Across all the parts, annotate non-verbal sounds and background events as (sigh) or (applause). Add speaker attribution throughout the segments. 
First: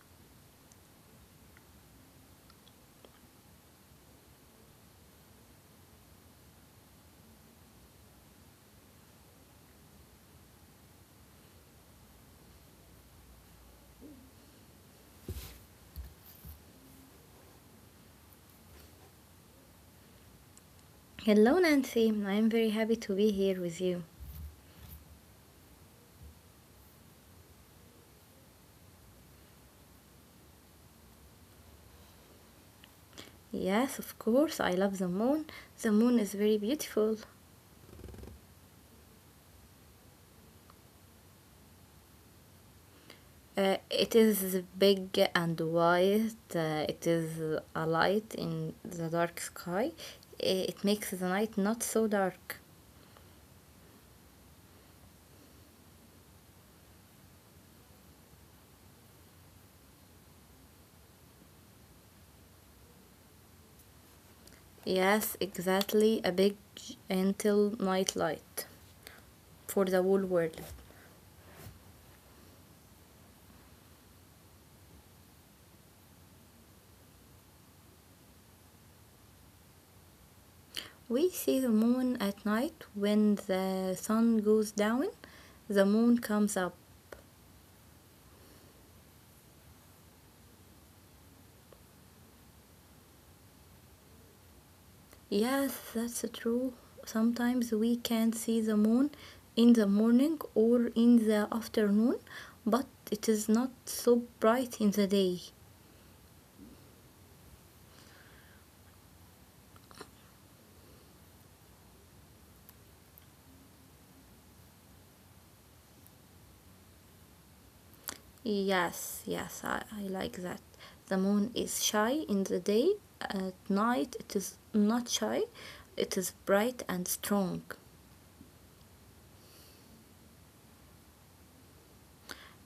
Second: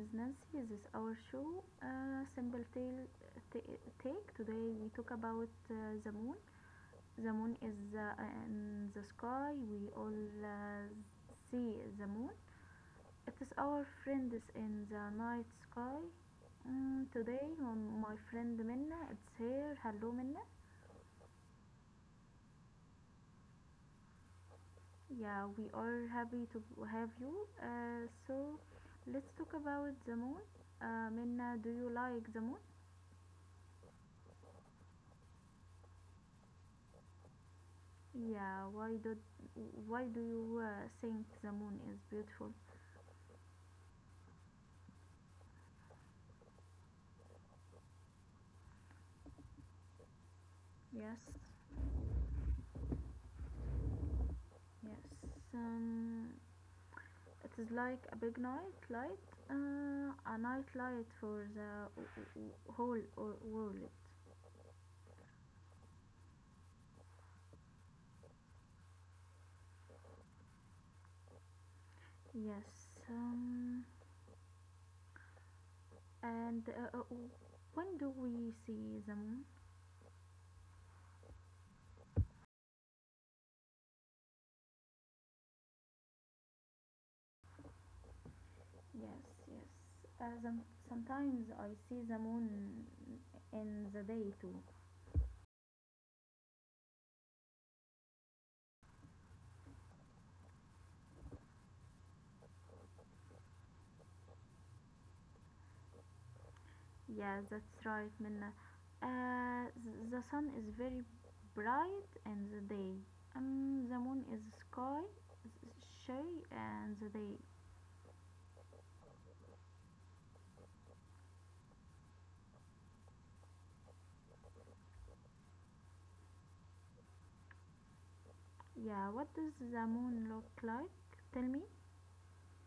Speaker 1: is Nancy. This is our show, Simple Tale Take. Today we talk about the moon. The moon is in the sky. We all uh, see the moon. It is our friend is in the night sky. Today, my friend Minna, it's here. Hello, Minna.
Speaker 2: Hello, Nancy. I'm very happy to be here with you.
Speaker 1: Yeah, we are happy to have you. So, let's talk about the moon. Minna, do you like the moon?
Speaker 2: Yes, of course, I love the moon. The moon is very beautiful.
Speaker 1: Yeah, why do you think the moon is beautiful?
Speaker 2: It is big and white. It is a light in the dark sky. It makes
Speaker 1: Yes,
Speaker 2: the night not so dark.
Speaker 1: yes. Um, it is like a big night light, a night light for the whole world.
Speaker 2: Yes, exactly. A big, gentle night light for the whole world.
Speaker 1: Yes. And when do we see the moon?
Speaker 2: We see the moon at night when the sun goes down, the moon comes up.
Speaker 1: Yes, yes. Uh, some, Sometimes I see the moon in the day too.
Speaker 2: Yes, that's true. Sometimes we can see the moon in the morning or in the afternoon, but it is not so bright in the day.
Speaker 1: Yeah, that's right, Minna. The sun is very bright in the day. The moon is sky, shy, and the day.
Speaker 2: Yes, yes, I like that. The moon is shy in the day, at night it is not shy, it is bright and strong.
Speaker 1: Yeah, what does the moon look like? Tell me.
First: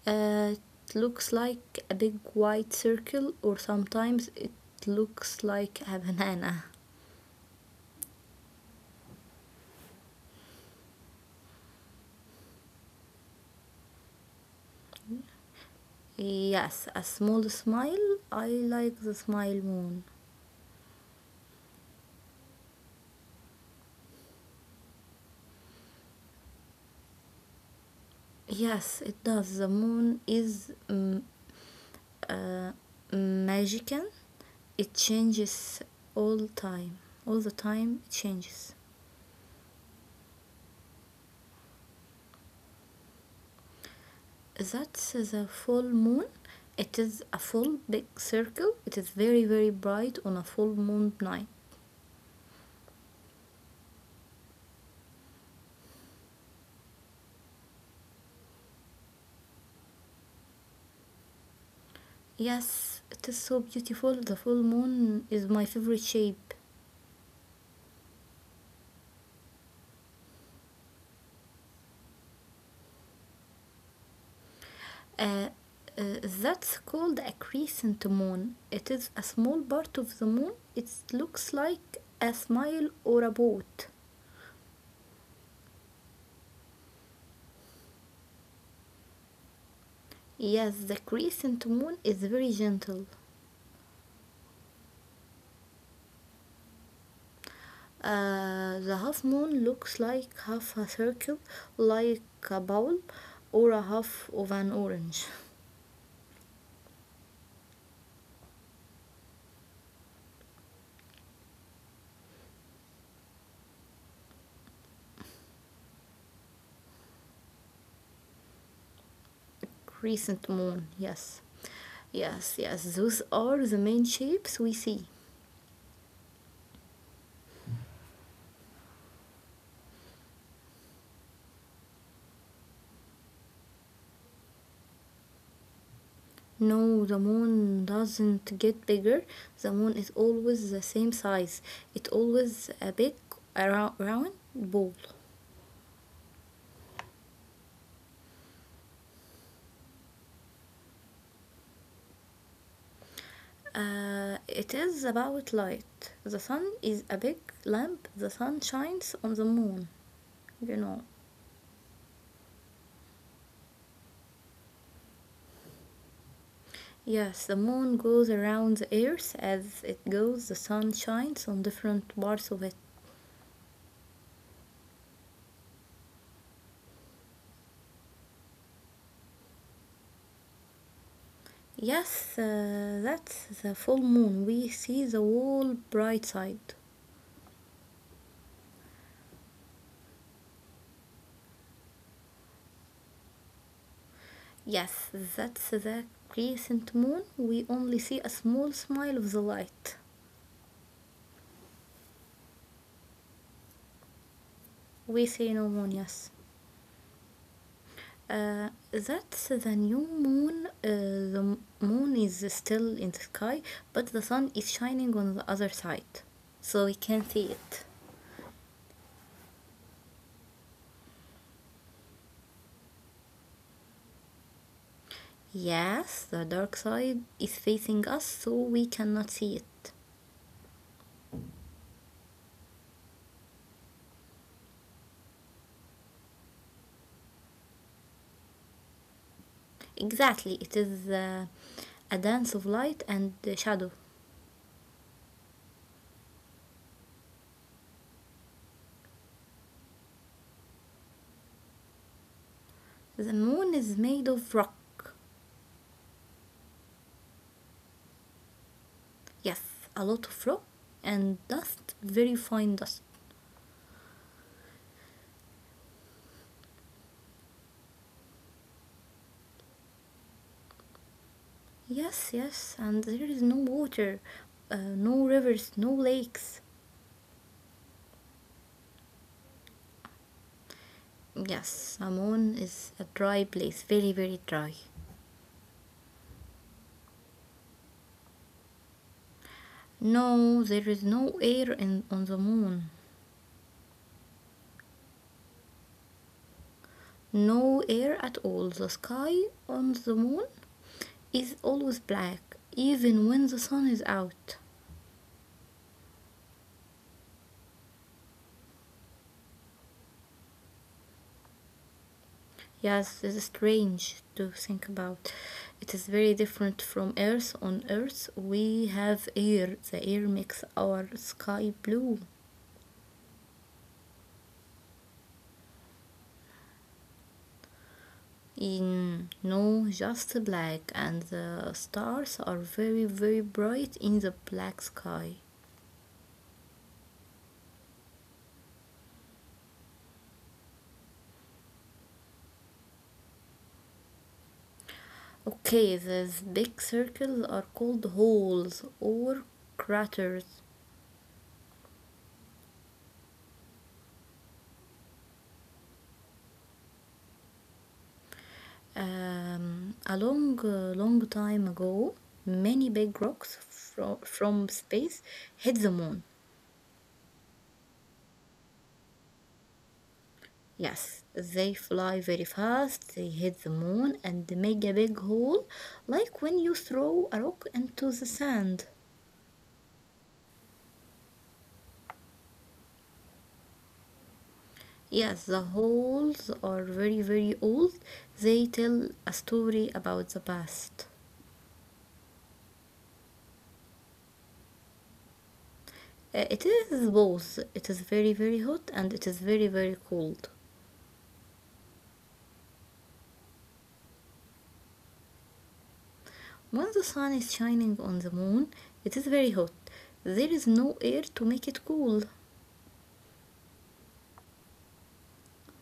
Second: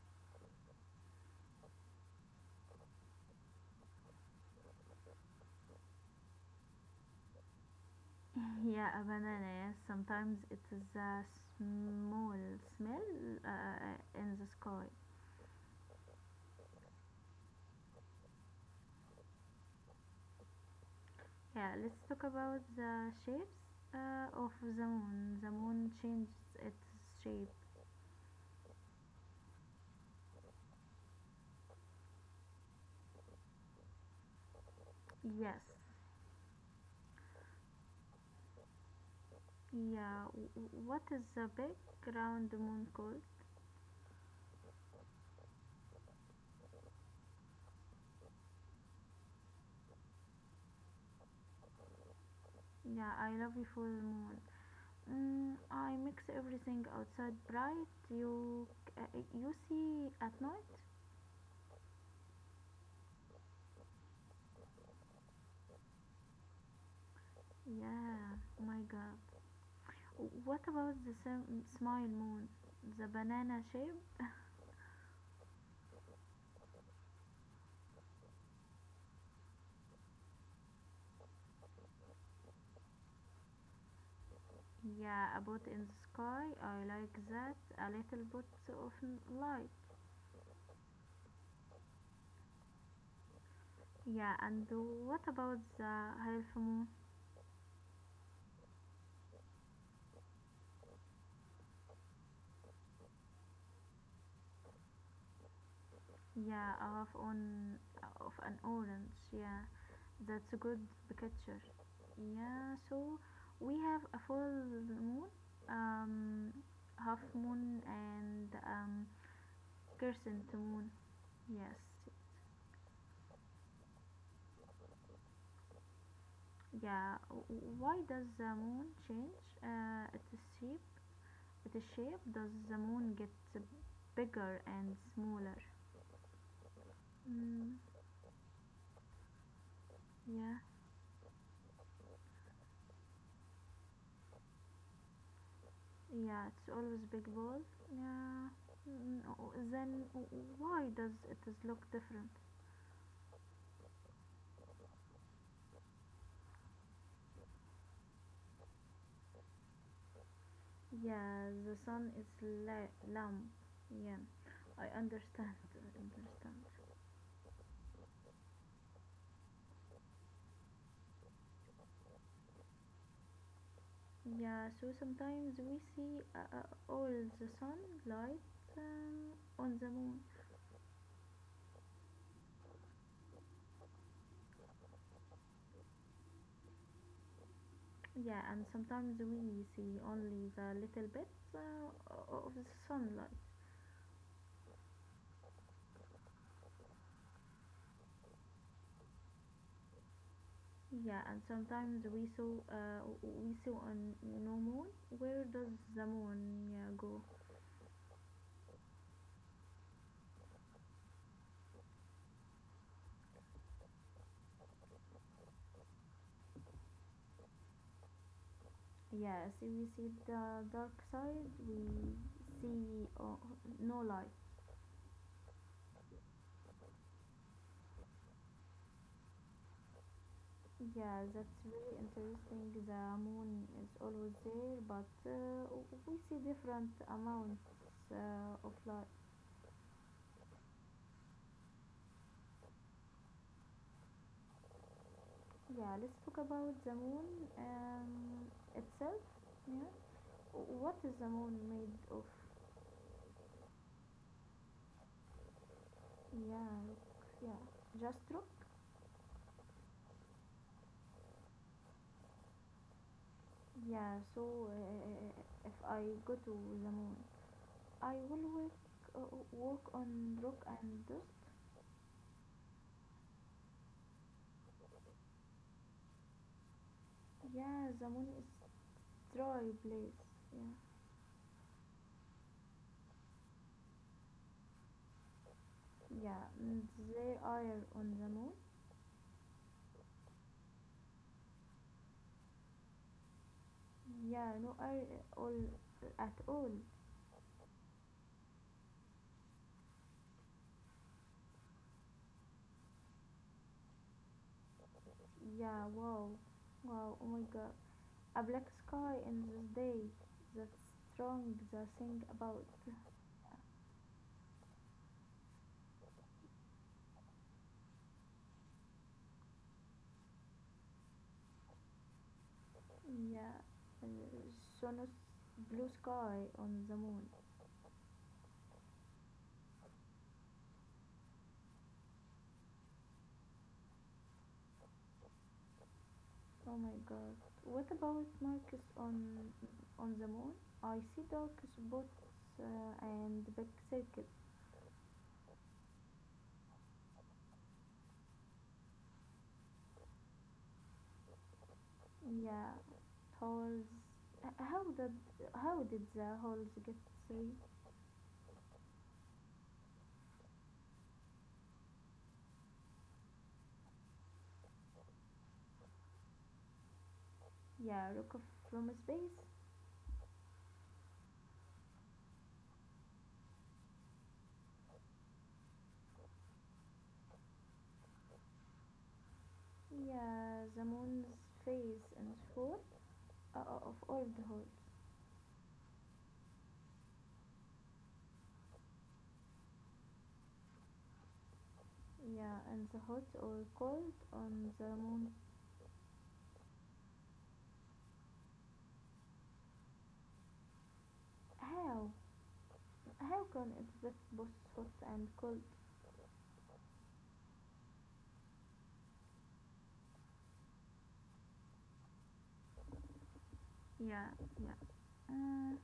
Speaker 2: Uh, it looks like a big white circle, or sometimes it looks like a (laughs) banana.
Speaker 1: (laughs) Yeah, a banana. Yes, sometimes it is a small smell in the sky.
Speaker 2: Yes, a small smile. I like the smile moon.
Speaker 1: Yeah, let's talk about the shapes of the moon. The moon changes its shape.
Speaker 2: Yes, it does. The moon is magical. It
Speaker 1: Yes,
Speaker 2: changes all time. All the time it changes.
Speaker 1: yeah. What is the big round moon called?
Speaker 2: That's the full moon. It is a full big circle. It is very very bright on a full moon night.
Speaker 1: Yeah, I love you full moon. Mm, I mix everything outside bright. You you see at night?
Speaker 2: Yes, it is so beautiful. The full moon is my favorite shape.
Speaker 1: Yeah, my God. What about the smile moon? The banana shape?
Speaker 2: Uh, that's called a crescent moon. It is a small part of the moon. It looks like a smile or a boat.
Speaker 1: Yeah, a boat in the sky. I like that. A little bit of light.
Speaker 2: Yes, the crescent moon is very gentle.
Speaker 1: Yeah, and what about the half moon?
Speaker 2: The half moon looks like half a circle, like a bowl, or a half of an orange.
Speaker 1: Yeah, a half on of an orange. Yeah. That's a good picture. Yeah, so we have a full moon, um, half moon, and
Speaker 2: Crescent
Speaker 1: crescent
Speaker 2: moon,
Speaker 1: moon.
Speaker 2: yes.
Speaker 1: Yes,
Speaker 2: Yes, yes, those are the main shapes we see.
Speaker 1: yeah. Why does the moon change its shape? Its shape does the moon get bigger and smaller?
Speaker 2: No, the
Speaker 1: Mm,
Speaker 2: moon doesn't get bigger. The moon is
Speaker 1: yeah,
Speaker 2: always the same size. It's always a big round ball.
Speaker 1: yeah. It's always big ball. Yeah. Mm, mm, oh, then why does it look different?
Speaker 2: It is about light. The sun is a big lamp. The sun shines on the moon, you know.
Speaker 1: Yeah, the sun is lamp. Yeah, I understand. Understand.
Speaker 2: Yes, the moon goes around the earth as it goes, the sun shines on different parts of it.
Speaker 1: Yeah, so sometimes we see all the sun light on the moon.
Speaker 2: Yes, that's the full moon. We see the whole bright side.
Speaker 1: Yeah, and sometimes we see only the little bit of the sunlight.
Speaker 2: Yes, that's the crescent moon. We only see a small smile of the light.
Speaker 1: Yeah, and sometimes we saw on no moon.
Speaker 2: We
Speaker 1: Where
Speaker 2: say no
Speaker 1: does
Speaker 2: moon,
Speaker 1: the
Speaker 2: yes.
Speaker 1: moon yeah, go?
Speaker 2: That's the new moon. The moon is still in the sky, but the sun is shining on the other side, so we can see it.
Speaker 1: Yes, we see the dark side. We see no light.
Speaker 2: Yes, the dark side is facing us, so we cannot see it.
Speaker 1: Yeah, that's really interesting. The moon is always there, but we see different amounts of light.
Speaker 2: Exactly, it is a dance of light and shadow.
Speaker 1: Yeah, let's talk about the moon itself. Yeah, what is the moon made of?
Speaker 2: The moon is made of rock.
Speaker 1: Yeah, rock. Yeah, just rock.
Speaker 2: Yes, a lot of rock and dust, very fine dust.
Speaker 1: Yeah, so if I go to the moon, I will work, walk on rock and dust.
Speaker 2: Yes, yes, and there is no water, no rivers, no lakes.
Speaker 1: Yeah, the moon is dry place. Yeah.
Speaker 2: Yes, Amon is a dry place, very, very dry.
Speaker 1: Yeah, mm, they are on the moon.
Speaker 2: No, there is no air in, on the moon.
Speaker 1: Yeah, no are all at all.
Speaker 2: No air at all. The sky on the moon is always black, even when the sun is out.
Speaker 1: Yeah, wow, wow, oh my god, a black sky in this day. That's strong. The thing about
Speaker 2: Yes, this is strange to think about. It is very different from Earth. On Earth, we have air. The air makes our sky blue.
Speaker 1: yeah, uh, Sonos blue sky on the moon.
Speaker 2: In no, just black, and the stars are very, very bright in the black sky.
Speaker 1: Oh my god, what about Marcus on the moon? I see dark spots and big circles.
Speaker 2: Okay, these big circles are called holes or craters.
Speaker 1: Yeah, holes. h- How did how did the holes get three?
Speaker 2: A long, long time ago, many big rocks from space hit the moon.
Speaker 1: Yeah, rock of from space.
Speaker 2: Yes, they fly very fast, they hit the moon and make a big hole, like when you throw a rock into the sand.
Speaker 1: Yeah, the moon's face and four of all the holes.
Speaker 2: Yes, the holes are very, very old. They tell a story about the past.
Speaker 1: Yeah, and the hot or cold on the moon.
Speaker 2: It is both. It is very, very hot and it is very, very cold.
Speaker 1: How how can it be both hot and cold?
Speaker 2: When the sun is shining on the moon, it is very hot. There is no air to make it cool.
Speaker 1: Yeah, yeah. Uh,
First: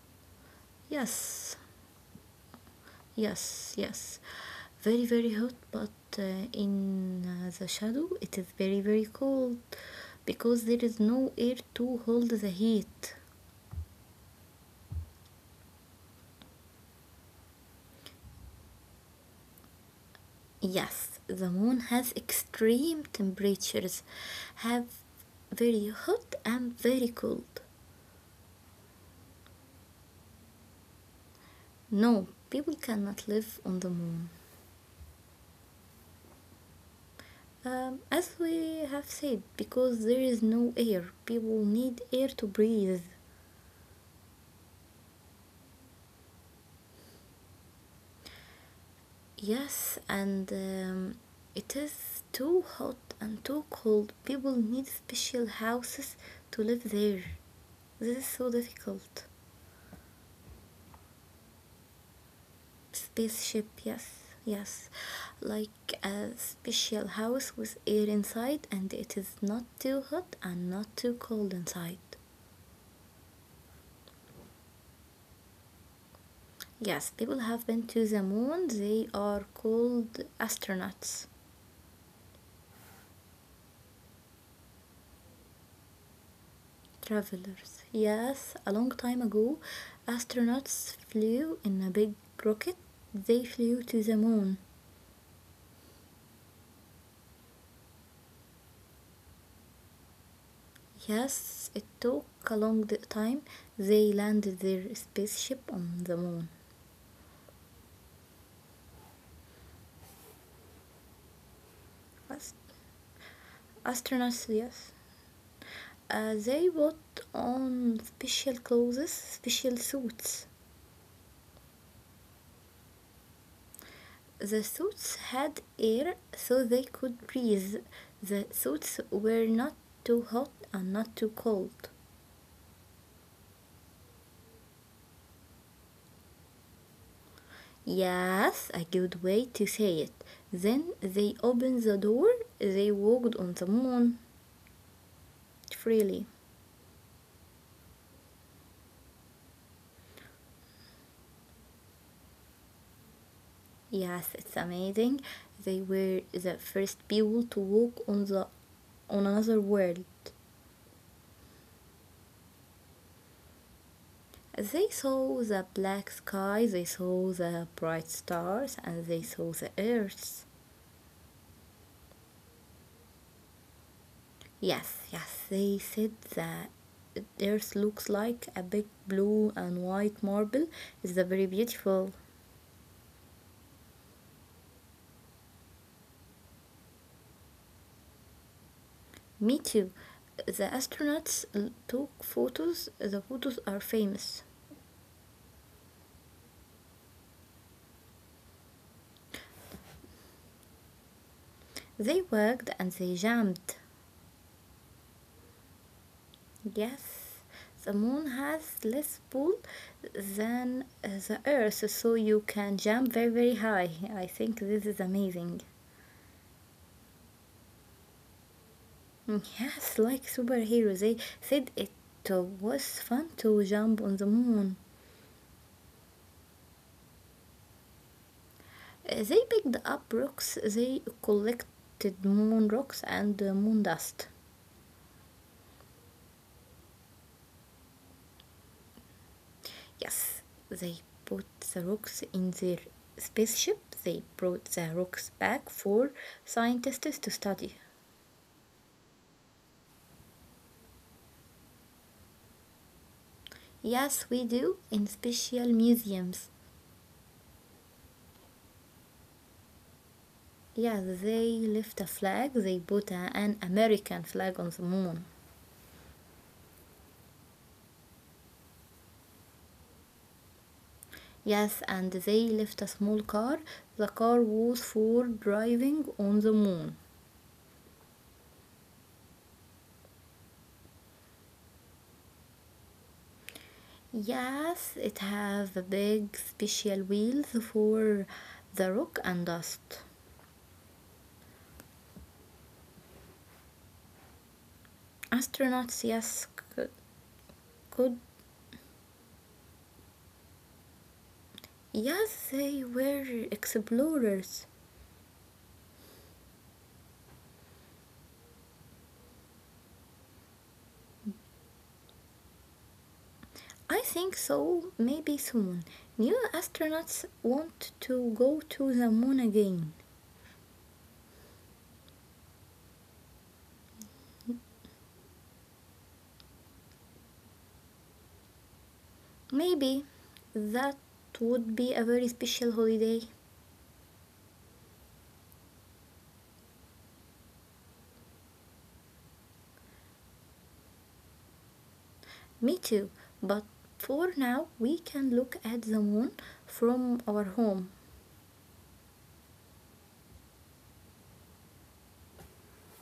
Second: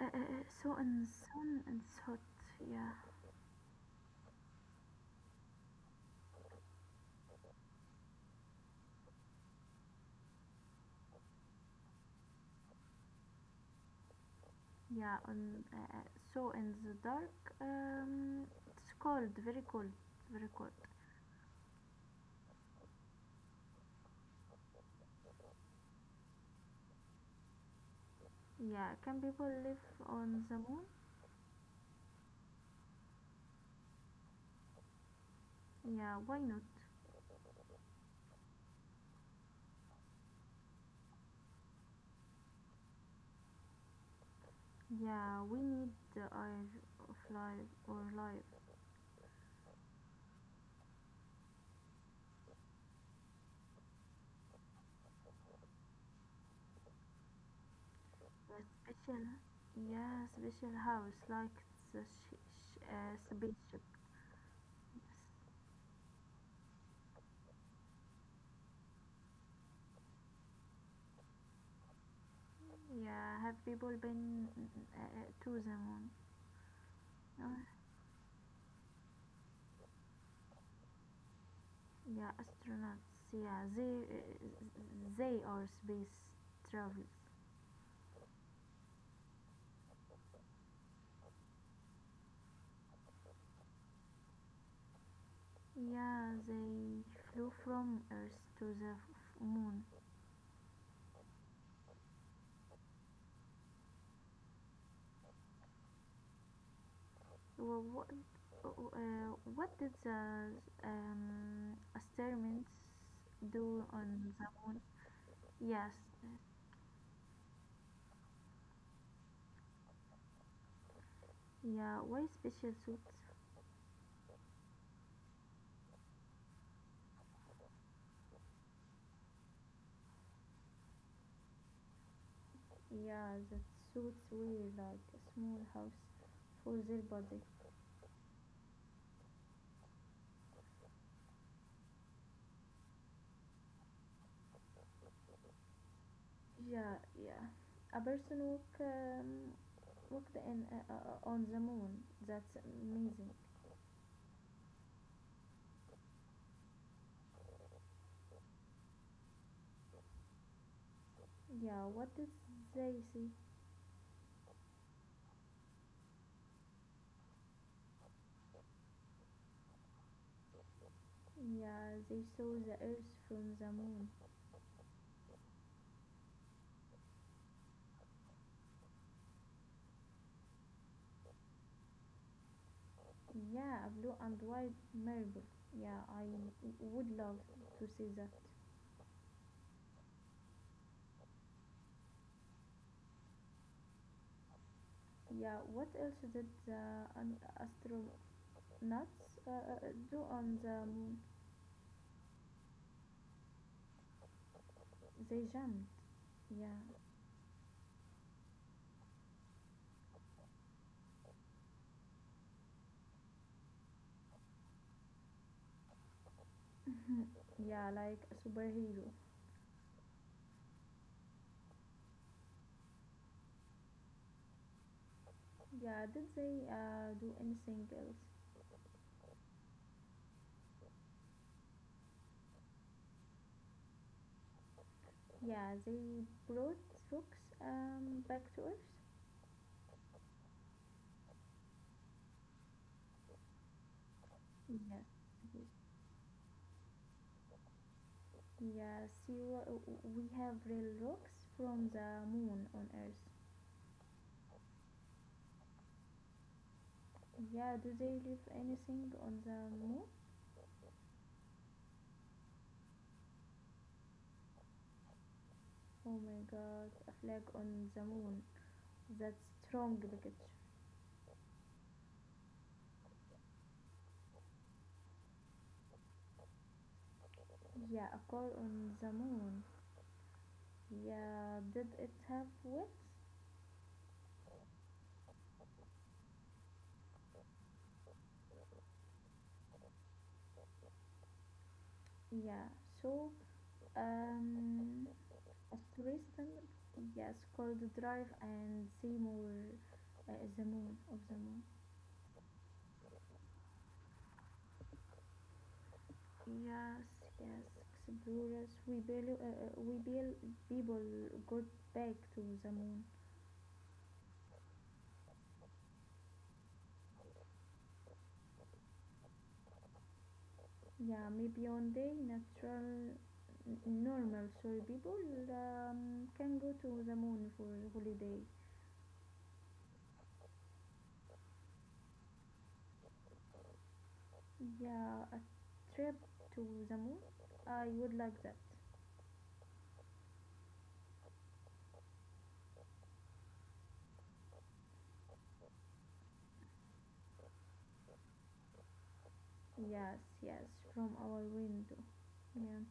Speaker 1: so and
Speaker 2: Yes.
Speaker 1: sun and hot. Yeah.
Speaker 2: Yes, yes. Very, very hot, but uh, in the shadow it is very, very cold because there is no air to hold the heat.
Speaker 1: Yeah, on so in the dark, it's cold, very cold, very cold.
Speaker 2: Yes, the moon has extreme temperatures, have very hot and very cold.
Speaker 1: Yeah, can people live on the moon?
Speaker 2: No, people cannot live on the moon.
Speaker 1: Yeah, why not?
Speaker 2: As we have said, because there is no air, people need air to breathe.
Speaker 1: Yeah, we need the air of life or life.
Speaker 2: Yes, and it is too hot and too cold. People need special houses to live there. This is
Speaker 1: A
Speaker 2: so
Speaker 1: special,
Speaker 2: difficult.
Speaker 1: yeah, special house like the
Speaker 2: Spaceship,
Speaker 1: spaceship.
Speaker 2: yes, yes. Like a special house with air inside, and it is not too hot and not too cold inside.
Speaker 1: Yeah, have people been to the moon?
Speaker 2: Yes, people
Speaker 1: Uh,
Speaker 2: have been to the moon. They are called astronauts.
Speaker 1: yeah, astronauts. Yeah, they are space travelers.
Speaker 2: Travelers. Yes, a long time ago, astronauts flew in a big rocket. They flew to the moon.
Speaker 1: Yeah, they flew from Earth to the moon.
Speaker 2: Yes, it took a long time. They landed their spaceship on the moon.
Speaker 1: Wha- What, what did the experiments do on the
Speaker 2: Astronauts,
Speaker 1: moon?
Speaker 2: yes.
Speaker 1: Yes,
Speaker 2: They put on special clothes, special suits.
Speaker 1: yeah, why special suits?
Speaker 2: The suits had air so they could breathe. The suits were not too hot and not too cold.
Speaker 1: Yeah, the suits were like a small house for their body.
Speaker 2: Yes, a good way to say it. Then they opened the door, they walked on the moon freely.
Speaker 1: Yeah, yeah. A person walk, walked in, on the moon. That's amazing.
Speaker 2: Yes, it's amazing. They were the first people to walk on the on another world.
Speaker 1: Yeah, what did they see?
Speaker 2: They saw the black sky, they saw the bright stars, and they saw the earth.
Speaker 1: Yeah, they saw the Earth from the moon.
Speaker 2: Yes, yes, they said that the earth looks like a big blue and white marble. It's very beautiful.
Speaker 1: Yeah, a blue and white marble. Yeah, I would love to see that.
Speaker 2: Me too. The astronauts took photos. The photos are famous.
Speaker 1: Yeah, what else did the astronauts do on the moon?
Speaker 2: They worked and they jammed.
Speaker 1: They jumped. Yeah,
Speaker 2: Yes, the moon has less pull than the earth, so you can jump very, very high. I think this is amazing.
Speaker 1: yeah, like a superhero.
Speaker 2: Mm, yes, like superheroes, they said it was fun to jump on the moon.
Speaker 1: Yeah, did they do anything else?
Speaker 2: They picked up rocks, they collected moon rocks and moon dust.
Speaker 1: Yeah, they brought rocks back to Earth.
Speaker 2: Yes, they put the rocks in their spaceship. They brought
Speaker 1: Yes,
Speaker 2: the rocks back
Speaker 1: yes.
Speaker 2: for scientists to study.
Speaker 1: Yes, you, we have real rocks from the moon on Earth.
Speaker 2: Yes, we do, in special museums.
Speaker 1: Yeah, do they leave anything on the moon?
Speaker 2: Yes, they left a flag. They put a- an American flag on the moon.
Speaker 1: Oh my god, a flag on the moon. That's strong picture.
Speaker 2: Yes, and they left a small car. The car was for driving on the moon.
Speaker 1: Yeah, a car on the moon. Yeah, did it have wheels?
Speaker 2: Yes, it has the big special wheels for the rock and dust.
Speaker 1: Yeah, so um, a
Speaker 2: Astronauts,
Speaker 1: tourist,
Speaker 2: yes, c-
Speaker 1: yes, called
Speaker 2: could
Speaker 1: drive and see more the moon of the moon.
Speaker 2: yes, they were explorers.
Speaker 1: Yes, yes, explorers. We build people got back to the moon.
Speaker 2: I think so, maybe soon. New astronauts want to go to the moon again.
Speaker 1: Yeah, maybe one day natural, normal, sorry, people can go to the moon for holiday.
Speaker 2: Maybe that would be a very special holiday.
Speaker 1: Yeah, a trip to the moon. I would like that.
Speaker 2: Me too, but for now we can look at the moon from our home.
Speaker 1: Yes, yes, from our window. Yeah,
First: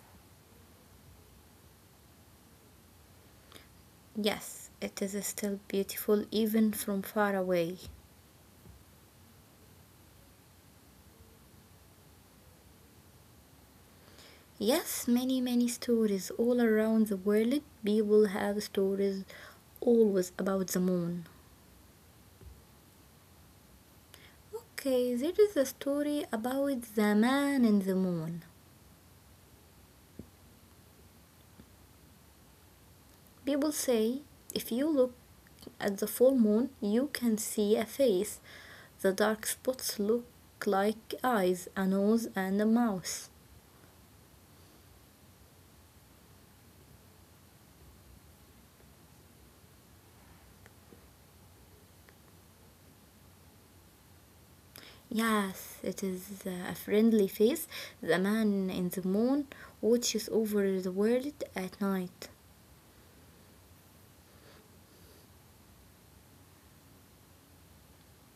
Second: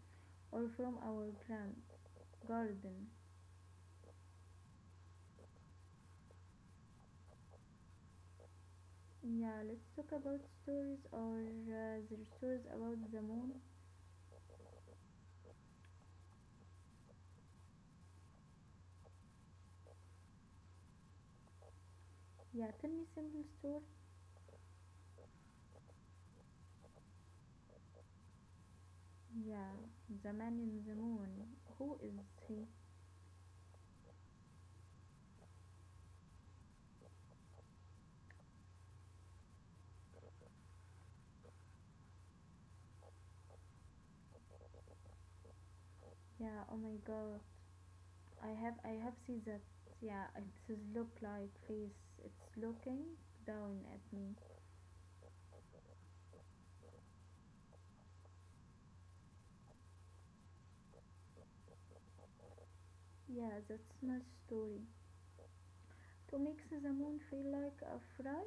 Speaker 1: or from our grand garden.
Speaker 2: Yes, it is still beautiful even from far away.
Speaker 1: Yeah, let's talk about stories or the stories about the moon.
Speaker 2: Yes, many, many stories all around the world. People have stories always about the moon.
Speaker 1: Yeah, tell me simple story.
Speaker 2: Okay, there is a story about the man in the moon.
Speaker 1: Yeah, the man in the moon. Who is he?
Speaker 2: People say if you look at the full moon, you can see a face. The dark spots look like eyes, a nose, and a mouth.
Speaker 1: Yeah, oh my god. I have seen that. Yeah, it's his look like face. It's looking down at me.
Speaker 2: Yes, it is a friendly face. The man in the moon watches over the world at night.
Speaker 1: Yeah, that's my story. To make the moon feel like a fry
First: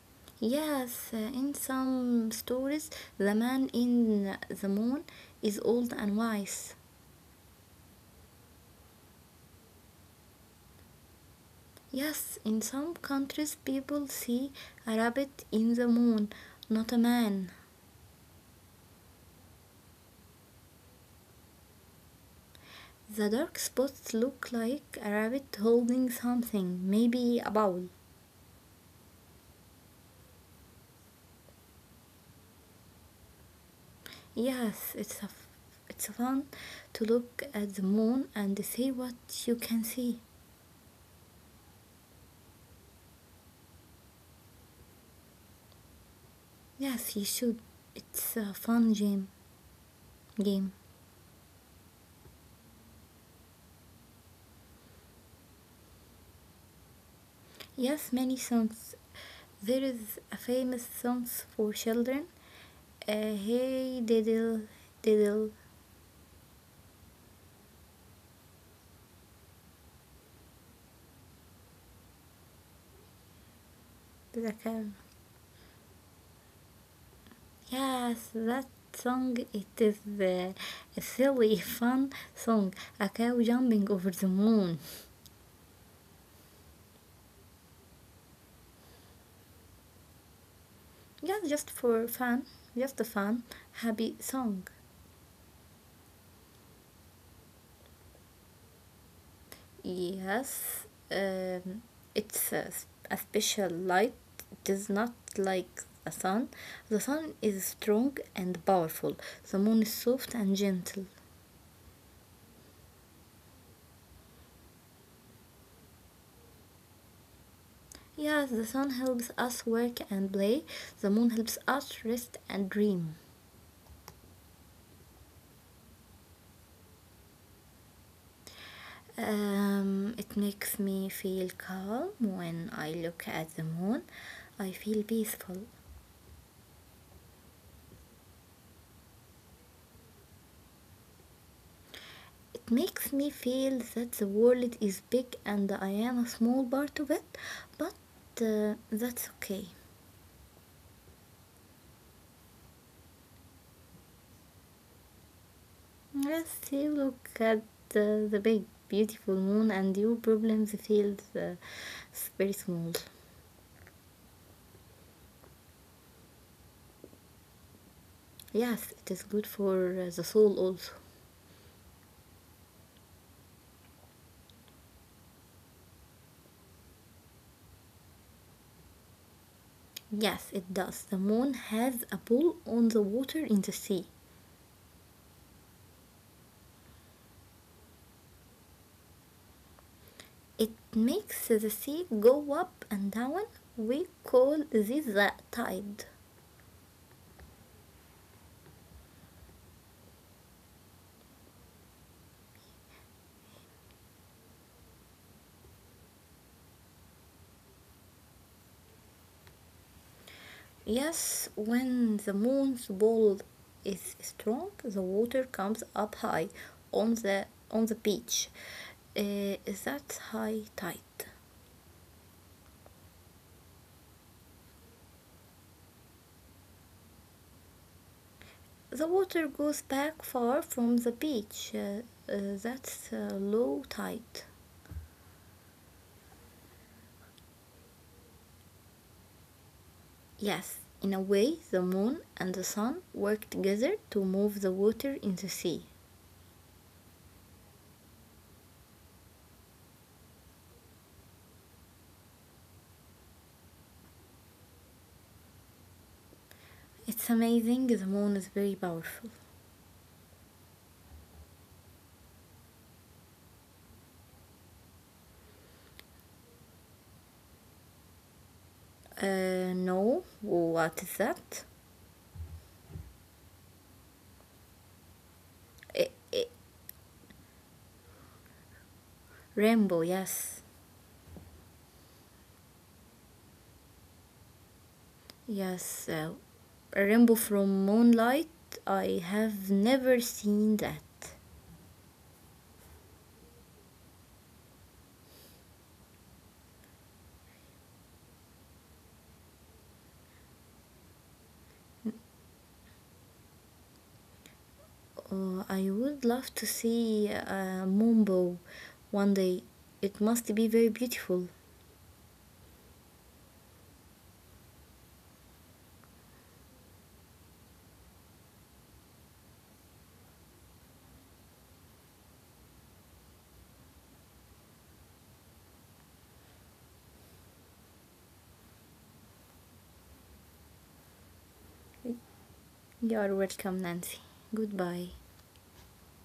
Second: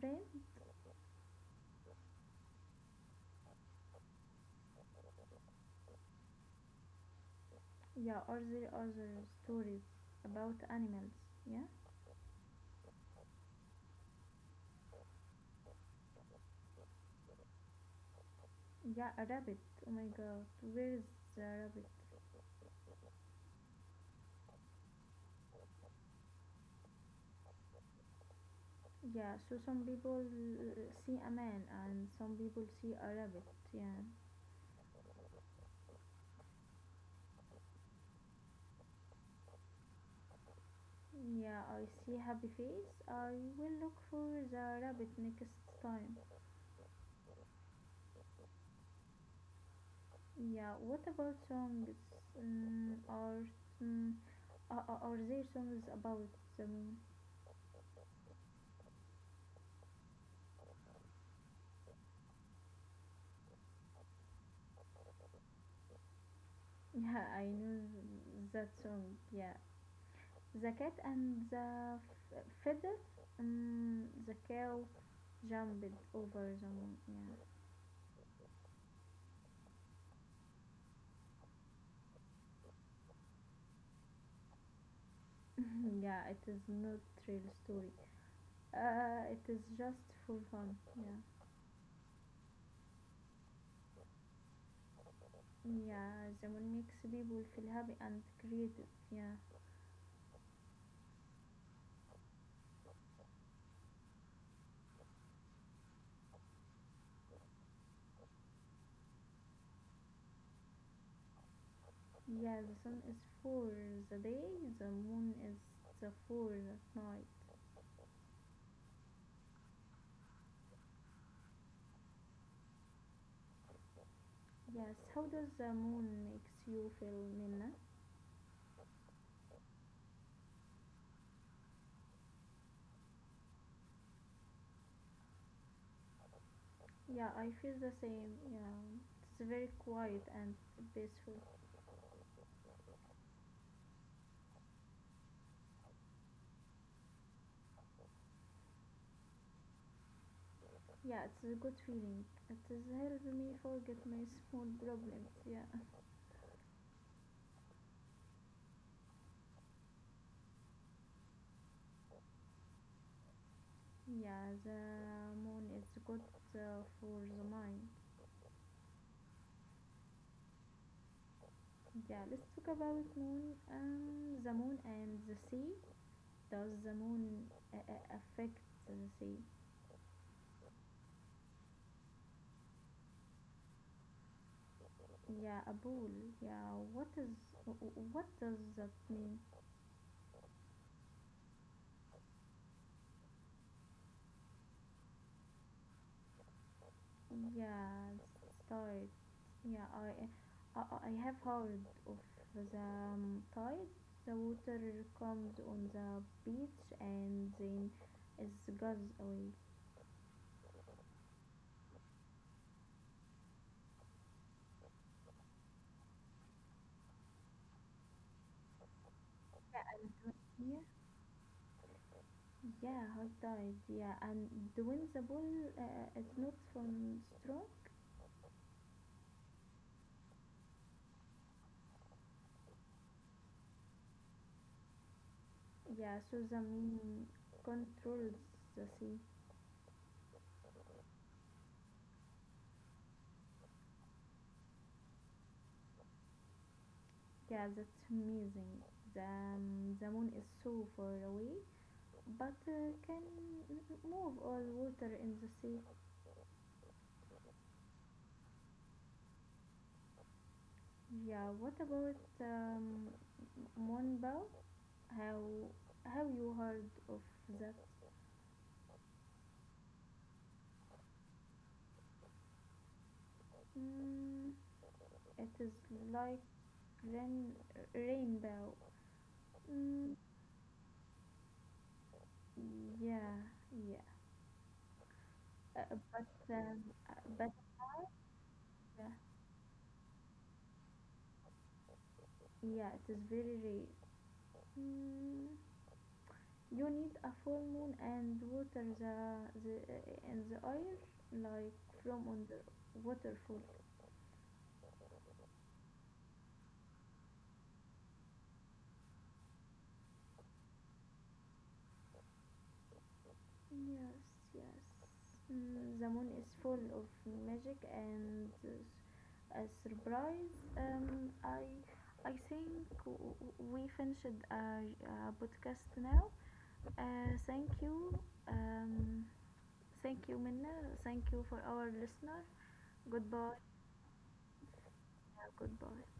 Speaker 1: frame.
Speaker 2: Yes, in some stories, the man in the moon is old and wise.
Speaker 1: Yeah, or there are other stories about animals. Yeah,
Speaker 2: Yes, in some countries, people see a rabbit in the moon, not a man.
Speaker 1: yeah, a rabbit. Oh my god, where is the rabbit?
Speaker 2: The dark spots look like a rabbit holding something, maybe a bowl.
Speaker 1: Yeah, so some people see a man and some people see a rabbit. Yeah,
Speaker 2: Yes, it's fun to look at the moon and see what you can see.
Speaker 1: yeah, I see happy face. I will look for the rabbit next time.
Speaker 2: Yes, you should. It's a fun game. Game.
Speaker 1: Yeah, what about songs? Mm, or mm, are there songs about the moon? (laughs)
Speaker 2: Yes, many songs. There is a famous songs for children. Hey diddle diddle
Speaker 1: Yeah, I know that song. Yeah, the cat and the fiddle. Mm, the
Speaker 2: the
Speaker 1: cow
Speaker 2: cow.
Speaker 1: jumped over the moon.
Speaker 2: Yes, that song it is a silly (laughs) fun song. A cow jumping over the moon.
Speaker 1: Yeah, (laughs) yeah, it is not real story. It is just for fun. Yeah.
Speaker 2: Yes, just for fun. Just a fun happy song.
Speaker 1: Yeah, the moon makes people feel happy and creative. Yeah.
Speaker 2: Yes, it's a special light. It is not like the sun. The sun is strong and powerful. The moon is soft and gentle.
Speaker 1: Yeah, the sun is for the day, the moon is the for at night.
Speaker 2: Yes, the sun helps us work and play. The moon helps us rest and dream.
Speaker 1: Yes, how does the moon makes you feel, Minna?
Speaker 2: It makes me feel calm when I look at the moon. I feel peaceful.
Speaker 1: Yeah, I feel the same. Yeah, it's very quiet and peaceful.
Speaker 2: It makes me feel that the world is big and I am a small part of it, but that's okay.
Speaker 1: Yeah, it's a good feeling. It has helped me forget my small problems. Yeah. (laughs)
Speaker 2: Yes, you look at the big, beautiful moon, and your problems feel very small.
Speaker 1: Yeah, the moon is good for the mind.
Speaker 2: Yes, it is good for the soul also.
Speaker 1: Yeah, let's talk about moon, the moon and the sea. Does the moon affect the sea?
Speaker 2: Yes, it does. The moon has a pull on the water in the sea.
Speaker 1: Yeah, a bull. Yeah, what is what does that mean?
Speaker 2: It makes the sea go up and down. We call this the tide.
Speaker 1: Yeah, start. Yeah, I, I have heard of the tide. The water comes on the beach and then it goes away.
Speaker 2: Yes, when the moon's pull is strong, the water comes up high on the beach. Uh,
Speaker 1: Yeah,
Speaker 2: that's
Speaker 1: I
Speaker 2: high
Speaker 1: and yeah,
Speaker 2: tide.
Speaker 1: yeah, hot diet. Yeah, and the winnable is not from strong.
Speaker 2: The water goes back far from the beach. That's low tide.
Speaker 1: Yeah, so the moon controls the sea.
Speaker 2: Yes, in a way, the moon and the sun work together to move the water in the sea.
Speaker 1: Yeah, that's amazing. The moon is so far away, but can move all water in the sea.
Speaker 2: It's amazing, the moon is very powerful.
Speaker 1: Yeah, what about Monbao? How have you heard of that?
Speaker 2: No, what is that?
Speaker 1: Mm, it is
Speaker 2: Eh,
Speaker 1: like
Speaker 2: eh,
Speaker 1: rain rainbow.
Speaker 2: Rainbow,
Speaker 1: Mm,
Speaker 2: yes.
Speaker 1: yeah, yeah. Uh, uh,
Speaker 2: Yes,
Speaker 1: but um,
Speaker 2: a rainbow
Speaker 1: but
Speaker 2: from moonlight.
Speaker 1: yeah,
Speaker 2: I have never seen that.
Speaker 1: yeah, it is very rare. Mm, you need a full moon and water the in the air like from on the waterfall.
Speaker 2: I would love to see a moonbow one day. It must be very beautiful.
Speaker 1: Yes, yes. Mm, the moon is full of magic and a surprise. I think we finished a podcast now. Thank you. Um, thank you, Minna. Thank you for our listener.
Speaker 2: You are
Speaker 1: Goodbye.
Speaker 2: welcome, Nancy. Goodbye.
Speaker 1: Yeah, Goodbye.